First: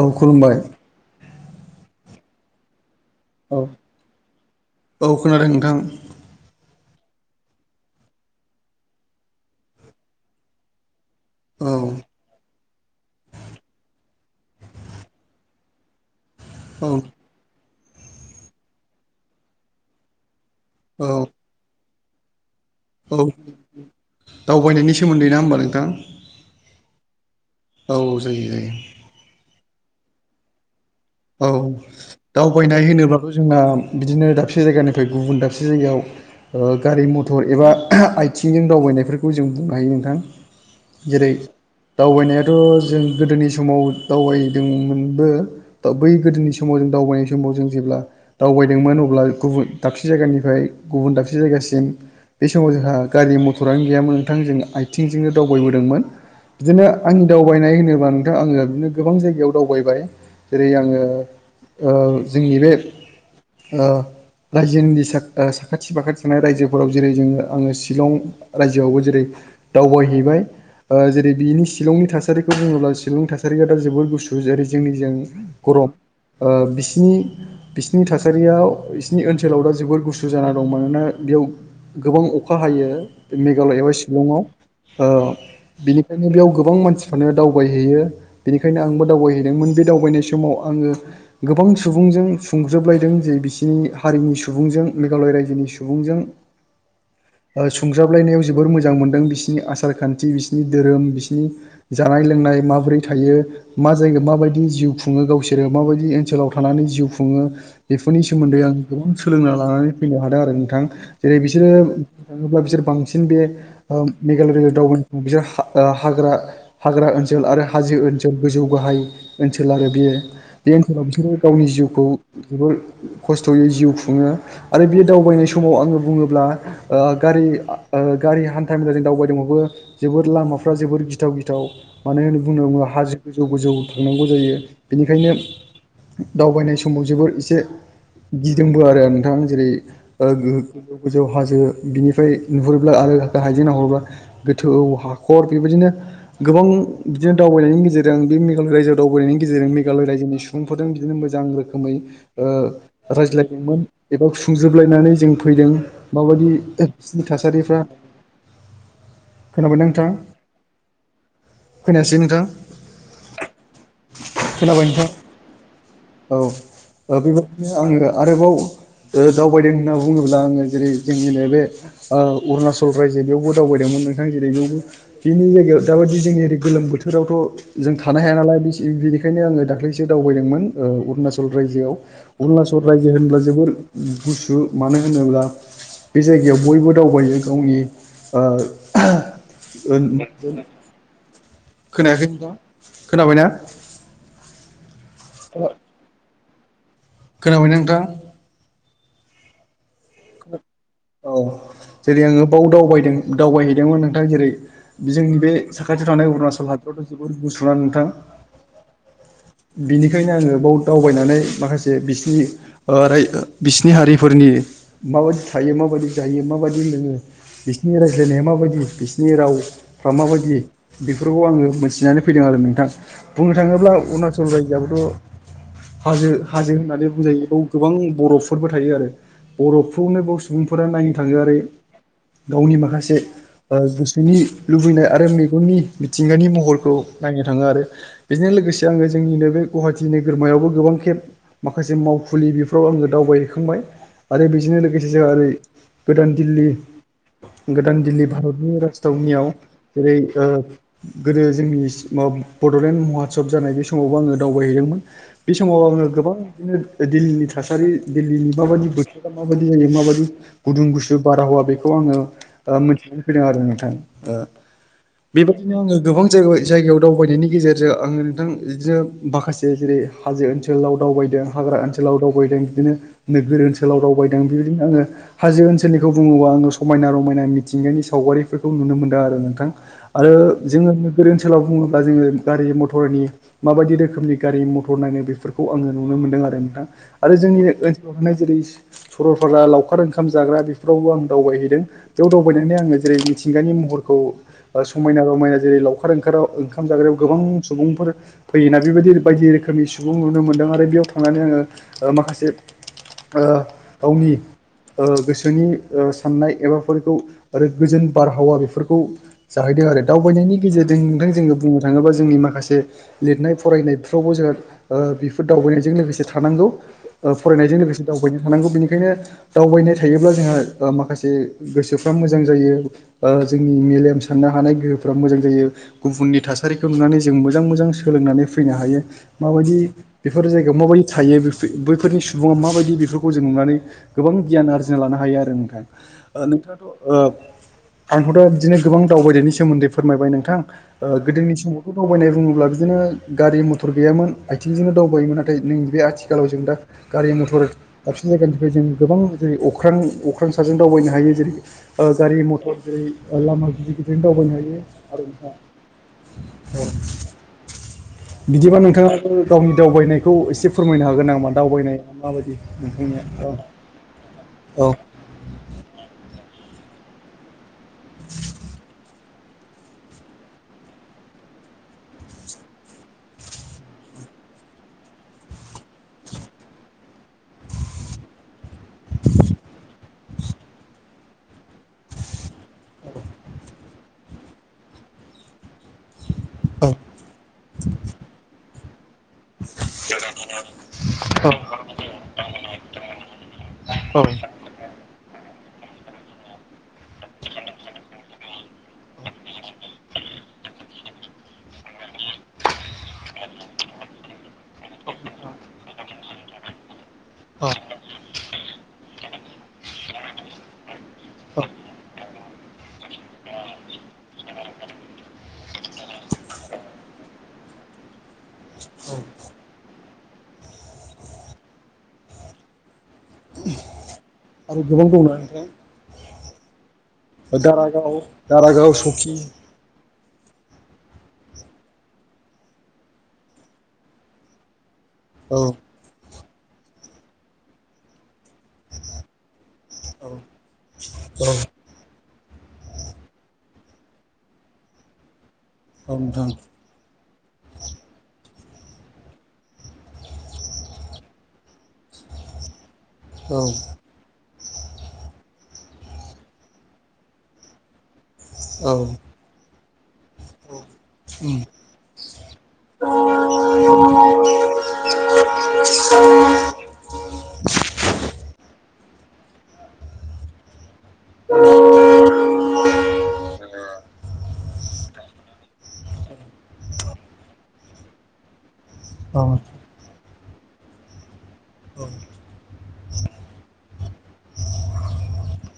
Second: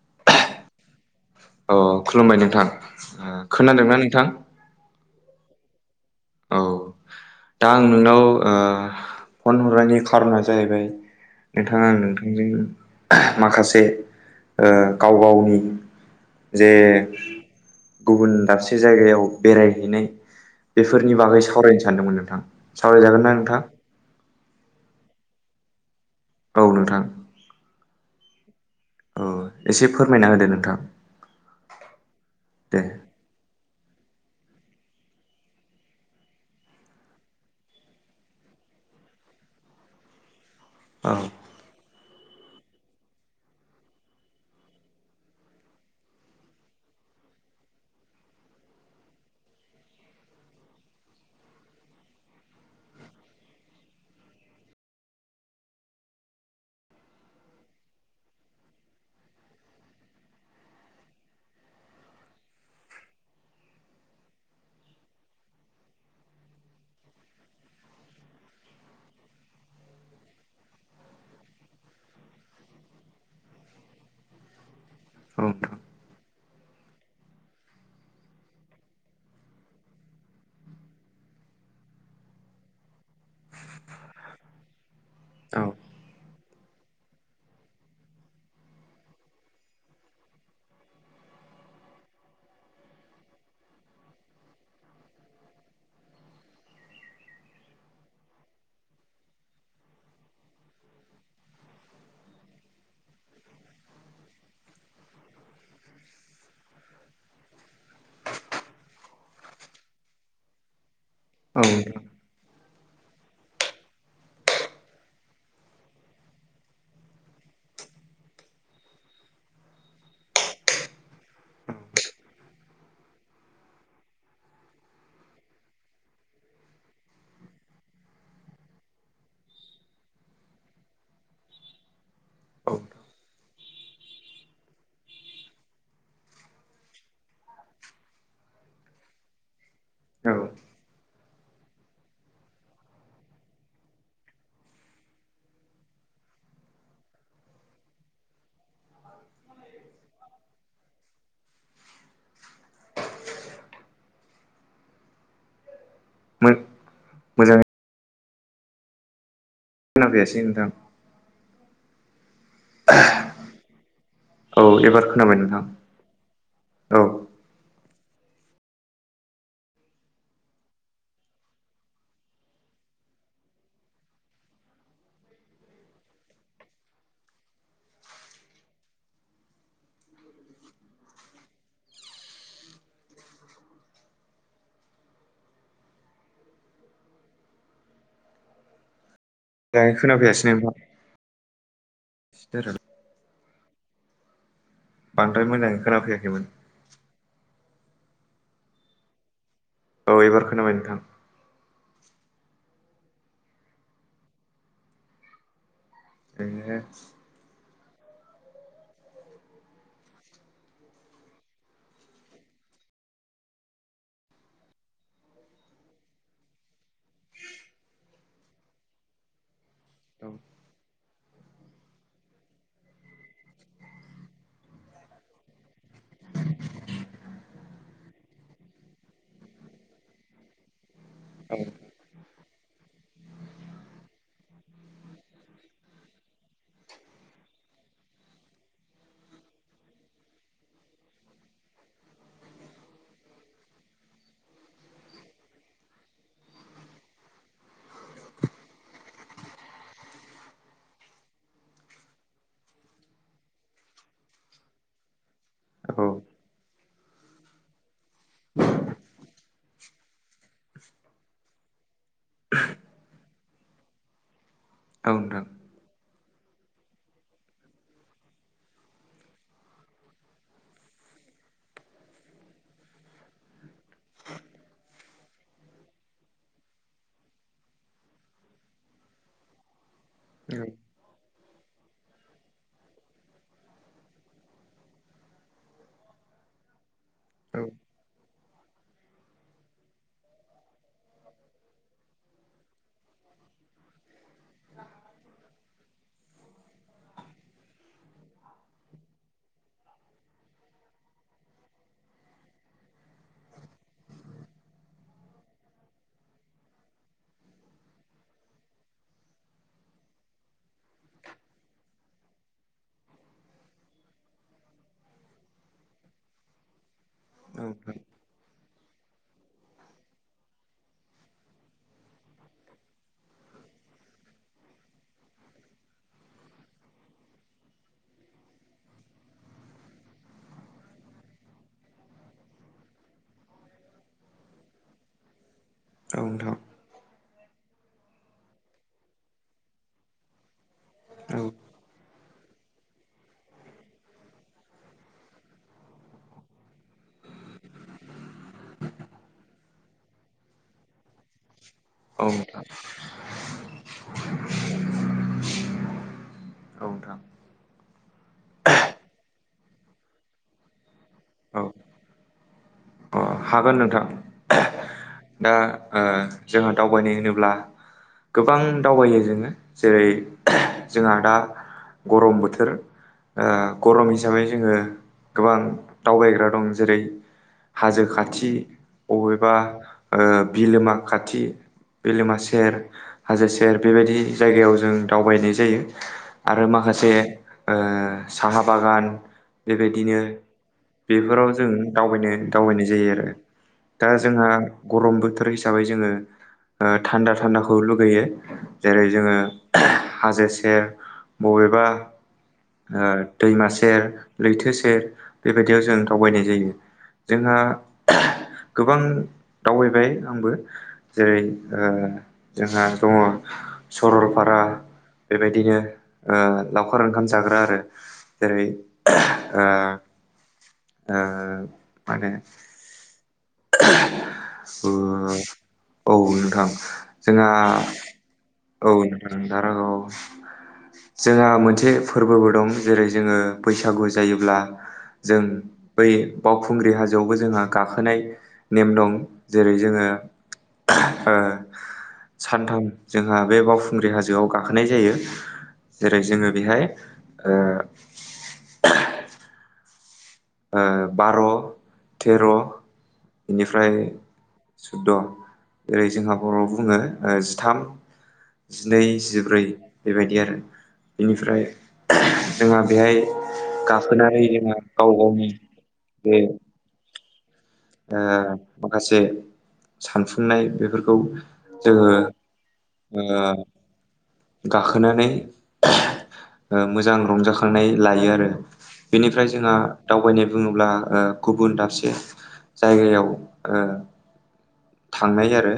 औ खुलुमबाय अ खुलुमबाय नोंथां खोनादोंना नोंथां औ खोनादों नोंथां औ दा आं नोंनाव फन हरनायनि खारना जाहैबाय औ नोंथांङा आं नोंथांजों माखासे गाव गावनि जे औ गुबुन दाबसे जायगायाव बेरायहैनाय बेफोरनि औ बागै सावरायनो सानदोंमोन नोंथां सावरायजागोन ना नोंथां सोमोनदै ना होमबा नोंथां औ नोंथां औ जायो - जायो औ एसे फोरमायना होदो नोंथां औ दे दावबायनाय होनोबाथ जोंना बिदिनो दाबसे जायगानिफ्राय गुबुन दाबसे जायगायाव गारि मथर एबा आथिंजों दावबाय बायनायफोरखौ जों बुंनो हायो नोंथां औ जेरै औ दावबायनायाथ' जों गोदोनि समाव दावबायदोंमोनबो बै गोदोनि समाव जों दावबायनाय समाव जों जेब्ला दावबायदोंमोन अब्ला गुबुन दाबसे जायगानिफ्राय गुबुन दाबसे जायगासिम बे समाव जोंहा गारि मथरानो गैयामोन नोंथां जों आथिंजोंनो दावबायबोदों बिदिनो आंनि दावबायनाय होनोबा नोंथां आंङो बिदिनो गोबां जायगायाव दावबाय जेरै आंङो जोंनि बे रायजोनि साखाथि फाखाथि थानाय रायजोफोराव जेरै जोंङो आंङो शिलं रायजोआवबो जेरै दावबायहैबाय जेरै बिनि शिलंनि थासारिखौ बुंङोब्ला शिलं थासारिया दा जोबोर गुसु जेरै जोंनिजों औ नोंथां बिसनि बिसिनि थासारियाव बिसोरनि ओनसोलाव दा जोबोर गुसु जाना दं मानोना बेयाव गोबां अखा हायो बे मेघालया एबा शिलंआव औ बेनिखायनो बेयाव गोबां मानसिफ्रानो दावबायहैयो बेनिखायनो आंबो दावबायहैदोंमोन बे दावबायनाय समाव आंङो गोबां सुबुंजों सुंज्रोबलायदों जे बिसिनि हारिनि सुबुंजों मेघालय रायजोनि सुबुंजों [inaudible] सुजाबलायनायाव जोबोर मोजां मोनदों बिसिोरनि आसार खान्थि बिसिनि धोरोम बिसिनि जानाय लोंनाय माबोरै थायो मा [unintelligible] जिउ खुंङो गावसोरो माबायदि ओनसोलाव थानानै जिउ खुंङो बेफोरनि सोमोन्दै आं सोलोंना लानानै नुनो हादों आरो नोंथां जेरै औ नोंथां बिसोरो बांसिन बे मेघालय दाव बिसोर हाग्रा हाग्रा हाग्रा ओनसोल आरो हाजो ओनसोल गोजौ गाहाय ओनसोल आरो बियो बे ओनसोलाव बिसोरो गावनि जिउखौ जोबोर खस्थ'यै जिउ खुंङो आरो बे दावबायनाय सम समाव आंङो बुंङोब्ला ओ गारि गारि हान्था मेला जों दावबायदोंबबो जोबोर लामा [unintelligible] जोबोर गिथाव गिथाव मानो होननानै बुंना बुंङो औ हाजो गोजौ गोजौ थांनांगौ जायो । बेनिखायनो दावबायनाय समाव जोबोर एसे गिदोंबो आरो नोंथांङा जेरै औ गोजौ हाजो बिनिफ्राय नुहरोब्ला आरो हायजों नाहरोबा गोथौ हाखर बेबायदिनो गोबां बिदिनो दावबायनायनि गेजेरजोंं बे मेघालय रायजोआव दावबायनायनि गेजेरजों मेघालय रायजोनि सुबुंफोरजों बिदिनो मोजां रोखोम रोखोमै रायज्लायदोंमोन एबा सुंजोबलायनानै जों फैदों । माबायदि बिसोरनि मोजाङै थासारिफ्रा खोनाबायना खोना नोंथां फैयासै नोंथां खोनायासै नोंथां [unintelligible] औ खोनाबाय नोंथां एबार खोनाबाय नोंथां औ औ बेबायाददिनो आंङो आरोबाव दावबायदों होनना बुंङोब्ला आंङो जेरै जोंनिनो बे अरुणाचल रायजो बेयावबो दावबायदोंमोन । नोंथां जेरैबो बेनि जायगायाव दाबाददि जोंनि ओरै गोलोम बोथोरावथ' जों थानो हाया नालाय ि बेनिखायनो आङो दाख्लैसो दावबायदोंमोन अरुणाचल रायजोआव अरुणाचल रायजो होनब्ला जोोबोर गुसु मानो होनोब्ला बे जायगायाव बयबो दावबायो गावनि मोजाङै खोनाफैयासै ज नोंथां खोनायाखै नोंथां एसे खोनाबायनाा बांद्राय मोजां खोनाफैयाखैमोन खोनाबाय नोंथां? औ एबार खोनाबाय नोंथां औ जेरै आङो बाव दावबायदों दावबायहैदोंमोन नोंथां जेरै जोंनि बे साखाथियाव थानाय अरुणाचल ए हादरावथ' जोबोद गुसुना नोंथां औ बिनिखायनो आङो बाव दावबायनानै माखासे बिसिनि र बिसिनि हारिफोरनि माबायदि थायो माबायदि जायो माबायदि नोङो बिसिोरनि रायज्लायनाया माबायदि बिसिनि राव फ्रा औ माबायदि बेफोरखौ आङो मिथिनानै फैदों आरो नोंथां बुंनो थाङोब्ला अरुणाचल रायजोआोथ' हाजो हाजो होननानै बुजायोयाव गोबां बरफफोरबो थायो आरो बरफखौनो बे सुबुंफोरा नायनो थाङो आरो गावनि माखासे गोसोनि लुबैनाय आरो मेगननि मिथिंगानि महरखौ नाय नो थाङो आरो बेजों लोगोसे आङो जोंनिनो बे गुवाहाटि नोगोरमायावबो गोबां खेब माखासे मावफुं फुलि बेफ्राव आङो दावबायहैखांबाय आरो बेजोंनो लोगोसे जोंहा ओरै गोदान दिल्ली गोदान दिल्ली भारतनि राजथावनियाव जेरै गोदो जोंनि बड'लेण्ड महत्सब जानाय बे समावबो आङो दावबायहैदोंमोन बे समाव औ आङो गोबां बिदिनो दिल्लीनि थासारि दिल्लीनि माबायदि बोथ माबायदि जायो माबायदि गुदुं गुसु बाराहावा बेखौ आङो मिथिनानै फैदों आरो नोंथां औ नोंथां बेबायाददिनो आङो गोबां जायगायाव दावबायनायनि गेजेरजों आङो नोंथां बिदिनो माखासे जेरै हाजो ओनसोलाव दावबायनो हाग्रा ओनसोलाव दावबायदों बिदिनो नोगोर ओनसोल ओनसोलाव रावबायदों बेबायदिनो आङो हाजो ओनसोलखौ बुङोबा आङो समायना रमायना मिथिंगायानि सावगारिफोरखौ नुनो मोनदों आरो नोंथां आरो औ जोङो गोदो ओनसोलाव बुङोब्ला जोङो गारि मथरनि माबायदि रोखोमनि गारि मथर नायनो बेफोरखौ आङो नुनो मोनो दों आरो ना आरो जोंनि औ ओनाव जेरै सरलपारा लावखार ओंखाम जाग्रा बेफोरावबो आं दावबायहैदों बेयाव दावबायनानै आङो जेरै मिथिंगानि समायना रमायना जेरै लावखार ओंखार ओंखाम जाग्रायाव गोबां सुबुंफोर फै बेबायदि बायदि रोखोमनि सुबुं नुनो मोनदों आरो बेयाव थांनानै आङो माखासे आावनि गोसोनि साननाय एबाफोरखौ आरो गोजोन बारहावा बेफोरखौ जाहैदों आरो दावबायनायनि गेजेरजों नोंथां जोङो बुंनो थाङोबा जोंनि माखासे लिरनाय फरायनायफ्रावबो जोंहा बेफोर दावबायनायजों लोगोसे थानांगौ औ फरायनायजों नोंथां लोगोसे दावबायनांगौ थानांगौ बेनिखायनो दावबायनाय थायोब्ला जोंहा माखासे गोसोफ्रा मोजां जायो ओ जोंनि मेलेम साननो हानाय गोहोफ्रा मोजां जायो गुबुननि थासारिखौ नुनानै जों मोजां मोजां सोलोंनानै फैनो हायो माबायदि बेफोर जायगायाव माबायदि थायो बैफोरनि सुबा माबायदि बे खौ जों नुनानै गोबां गियान आरजिना लानो हायो आरो नोंथाङा औ ओ नोंथां नोंथाङाथ' ओ आंथ' दा बिदिनो गोबां दावबायनायनि सोमोन्दै फोरमायबाय नोंथां गोदोनि समावथ' दावबायनाय बुङोब्ला बिदिनो गारि मथर गैयामोन आथिंजोंनो दावबायोमोन नाथाय नै बे आथिखालाव जों दा गारि मटर दाबसिन जायगानिफ्राय जों गोबां जेरै अख्रां अख्रां सारों दावबायनो हायो जेरै गारि मथर जेरै लामा गिदिर गदिर ओरैनो दावबायनो हायो आरो नोंथां औ बिदिबा नोंथाङाबो गावनि दावबायनायखौ एसे फोरमायनो हागोन नामा औ दावबायनाया माबायदि अ नोंथांनिया औ हागोन नोंथां औ दा ओ जोंहा दावबायनाय होनोब्ला गोबां दावबायो जोङो जेरै जोंहा दा गरम बोथोर गरम हिसाबै जोङो गोबां दावबायग्रा दं जेरै हाजो खाथि बबेबा बिलोमा खाथि बिलोमा सेर हाजो सेर बेबायदि जायगायाव जों दावबायनाय जायो आरो माखासे साहा बागान बेबायदिनो बेफोराव जों दावबायनो दावबायनाय जायो आरो दा औ जोंहा गरम बोथोर फोर हिसाबै जोङो थान्दा थान्दाखौ लुगैयो जेरै जोङो हाजो सेर बबेबा दैमा सेर लैथो सेर बेबायदियाव जों दावबायनाय जायो जोंहा औ गोबां दावबायबाय आंबो जेरै औ जोंहा दङ सरलपारा बेबायदिनो लावखार ओंखाम जाग्रा आरो जेरै आ आ मान ओ आरो गोबां दंना नोंथां औ नोंथां जोंहा दारागाव दारागाव औ सकि नोंथां [unintelligible] जोंहा मोनसे फोरबोबो दं जेरै जोङो बैसागु जायोब्ला जों औ बै बावखुंग्रि हाजोआवबो जोंहा गाखोनाय नेम दं जेरै जोङो औ सानथाम जोंहा बे बावखुंग्रि हाजोआव गाखोनाय जायो औ जेरै नोंथां जोङो बेहाय ओ बार' थेर' औ बेनिफ्राय सुद्द' ओरै जोंहा बर' बुङो जिथाम औ जिनै जिब्रै बेबायदि आरो उम बेनिफ्राय जोंहा बेहाय गाखोनानै जोंहा गाव गावनि बे [inaudible] माखासे सानफुंनाय बेफोरखौ जोङो गाखोनानै मोजां रंजाखांनाय लायो आरो औ बेनिफ्राय जोंहा दावबायनाय बुङोब्ला गुबुन औ दाबसे जायगायाव ओ थांनाय आरो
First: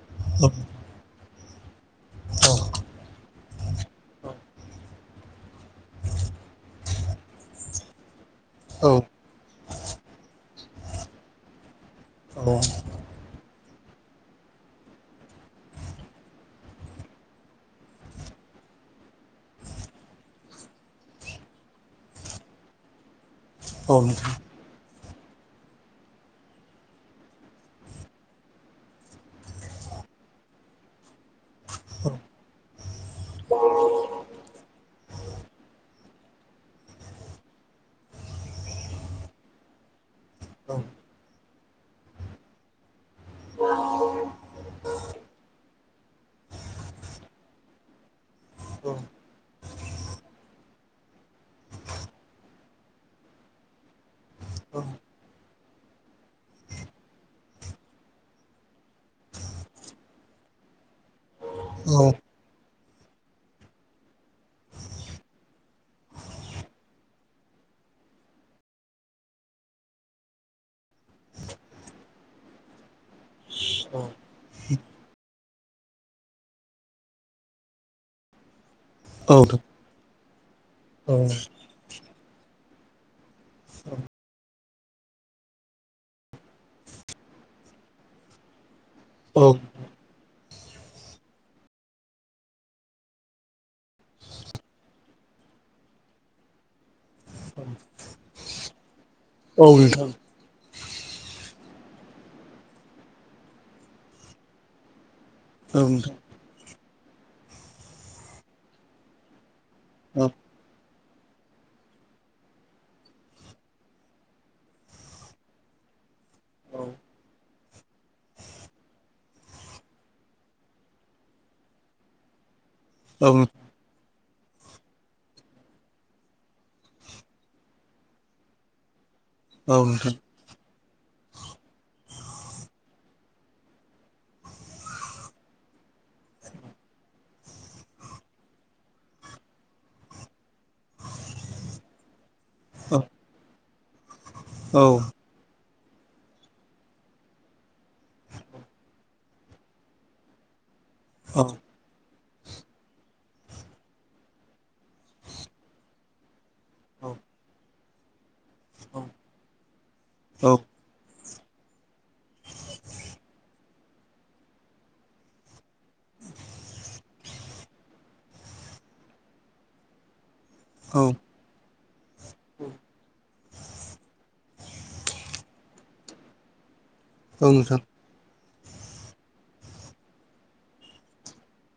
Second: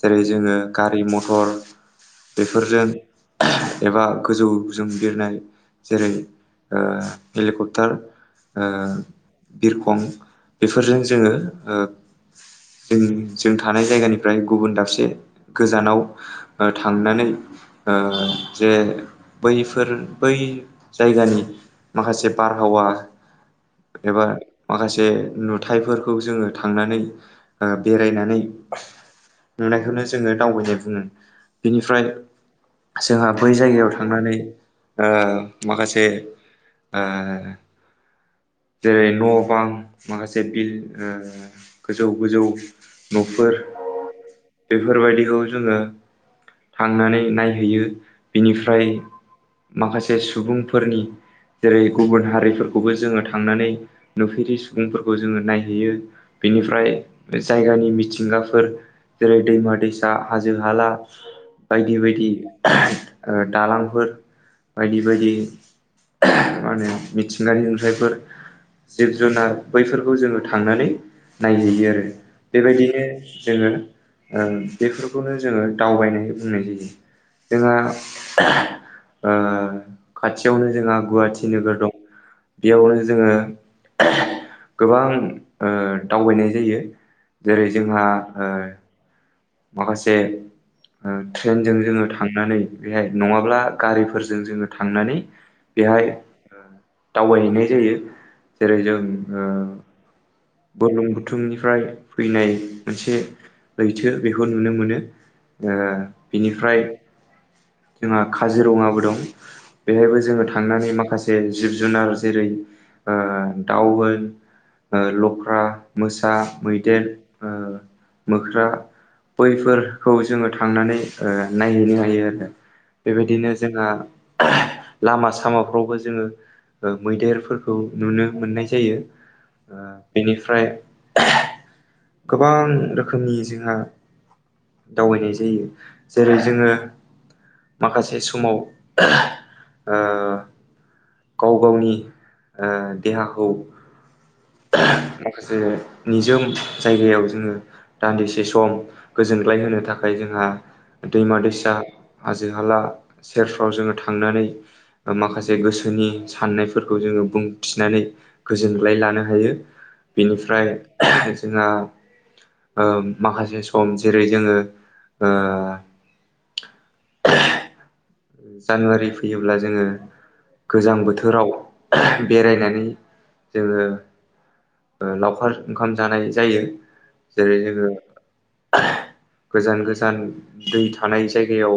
जेरै जोङो गारि मथर बेफोरजों एबा गोजौ ज बिरनाय एबा जेरै ओ हेलिकप्टार ओ औ बिरखं बेफोरजों जोङो [inaudible] जों जों थानाय जायगानिफ्राय गुबुन दाबसे गोजानाव ओ थांनानै जे बैफोर बै जायगानि माखासे बारहावा औ एबा नोंथां माखासे नुथायाइफोरखौ खौ जोङो थांनानै बेरायनानै नुनायखौनो जोङो दावबायनाय बुङो बेनिफ्राय औ जोंहा बै जायगायाव थांनानै ओ माखासे जेरै न' बां माखासे बिल औ गोजौ गोजौ न'फोर बेफोरबायदिखौ जोङो थांनानै नायहैयो बिनिफ्राय माखासे सुबुंफोरनि जेरै गुबुन हारिफोरखौबो जोङो थांनानै नुफेरिलं सुबुंफोरखौ जोङो नाय बेयो बेनिफ्राय जायगानि मिथिंगाफोर जेरै दैमा दैसा हाजो हाला औ नोंथां औ नोंथां औ नोंथां औ नोंथां औ नोंथां औ बायदि बायदि ओह ओ दालांफोर बायदि बायदि ओह मा नो मिथिंगानि नुथायफोर जिब जुनार बैफोरखौ जोङो थांनानै नायहैयो आरो बेबायदिनो जोङो ओ बेफोरखौनो जोङो दावबायनाय बुंनाय जायो जोंहा ओह ओ खाथियावनो जोंहा गुवाटी नोगोर दं बेयावनो थू उजोङो गोबां ओ दावबायनाय जायो जेरै जोंहा ओ माखासे ओ ट्रेनजों जोङो थांनानै बेहाय नङाब्ला गारिफोरजों जोङो थांनानै बेहाय ओ दावबायहैनाय जायो जेरै जों ओ बर्लुंबुथुमनिफ्राय फैनाय मोनसे लैथो बेखौ नुनो मोनो। ओ बिनिफ्राय जोंहा खाजिरङाबो दं। बेहायबो जोङो थांनानै माखासे जिब जुनार जेरै ओ दाउ होन ओ लख्रा मोसा मैदेर ओ मोख्रा बैफोर खौ जोङो थांनानै ओ नायहैनो हायो आरो। बेबायदिनो जोंहा लामा सामाफ्रावबो जोङो ओ मैदेरफोरखौ नुनो मोननाय जायो। ओ बेनिफ्राय गोबां रोखोमनि जोंहा दावबायनाय जायो जेरै जोङो माखासे समाव ओ गाव गावनि ओ देहाखौ माखासे निजोम जायगायाव जोङो दान्दिसे सम गोजोनग्लाय होनो थाखाय जोंहा दैमा दैसा हाजो हाला सेरफ्राव जोङो थांनानै ओ माखासे गोसो ओनि साननायफोरखौ जोङो बुंथिनानै गोजोनग्लाय लानो हायो बेनिफ्राय जोंहा ओ माखासे सम जेरै जोङो ओ [unintelligible] ओ जानुवारि फैयोब्ला जोङो गोजां बोथोराव बेरायनानै जोङो ओ लावखार ओंखाम जानाय जायो जेरै जोङो गोजान गोजान दै थानाय जायगायाव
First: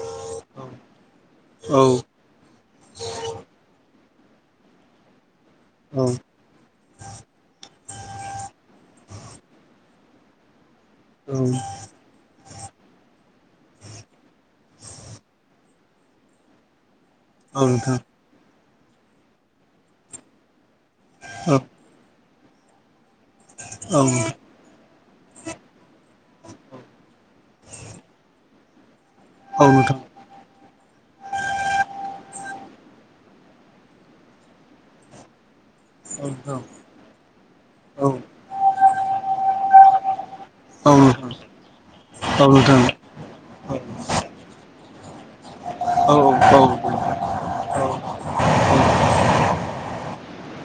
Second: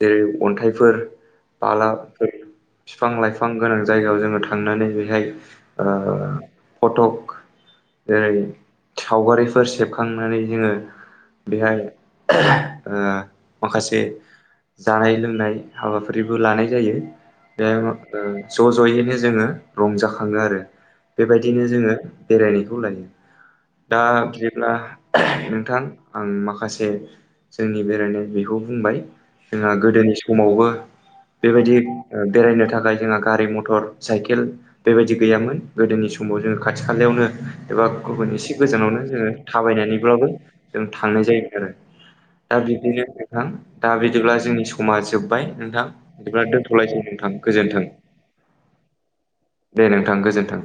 जेरै अन्थाइफोर बालाफोर फिफां लाइफां गोनां जायगायाव जोङो थांनानै बेहाय ओ फटक जेरै छावगारिफोर सेबख खांनानै जोङो बेहाय ओ माखासे जानाय लोंनाय हाबाफारिबो लानाय जायो बेयाव ओ ज' ज'यैनो जोङो रंजाखाङो आरो बेबायदिनो जोङो बेरायनायखौ लायो। दा बिदिब्ला आह नोंथां आं माखासे जोंनि बेरायनाय बेखौ बुंबाय जोंहा गोदोनि समावबो बेबायदि ओ बेरायनो थाखाय जोंहा गारि मथर साइकेल बेबायदि गैयामोन गोदोनि समाव जोङो नोंथां खाथि खालायावनो एबा औ गुबुन इसे गोजानावनो जोङो थाबायनानैब्लाबो जों औ थांनाय जायो नोंथां आरो औ दा नोंथां बिदिनो नोंथां दा बि नि समा जोब्बाय नोंथां औ दिब्ला दोनथ'लायसै औ नोंथां गोजोन्थों। औ औ दे नोंथां गोजोन्थों।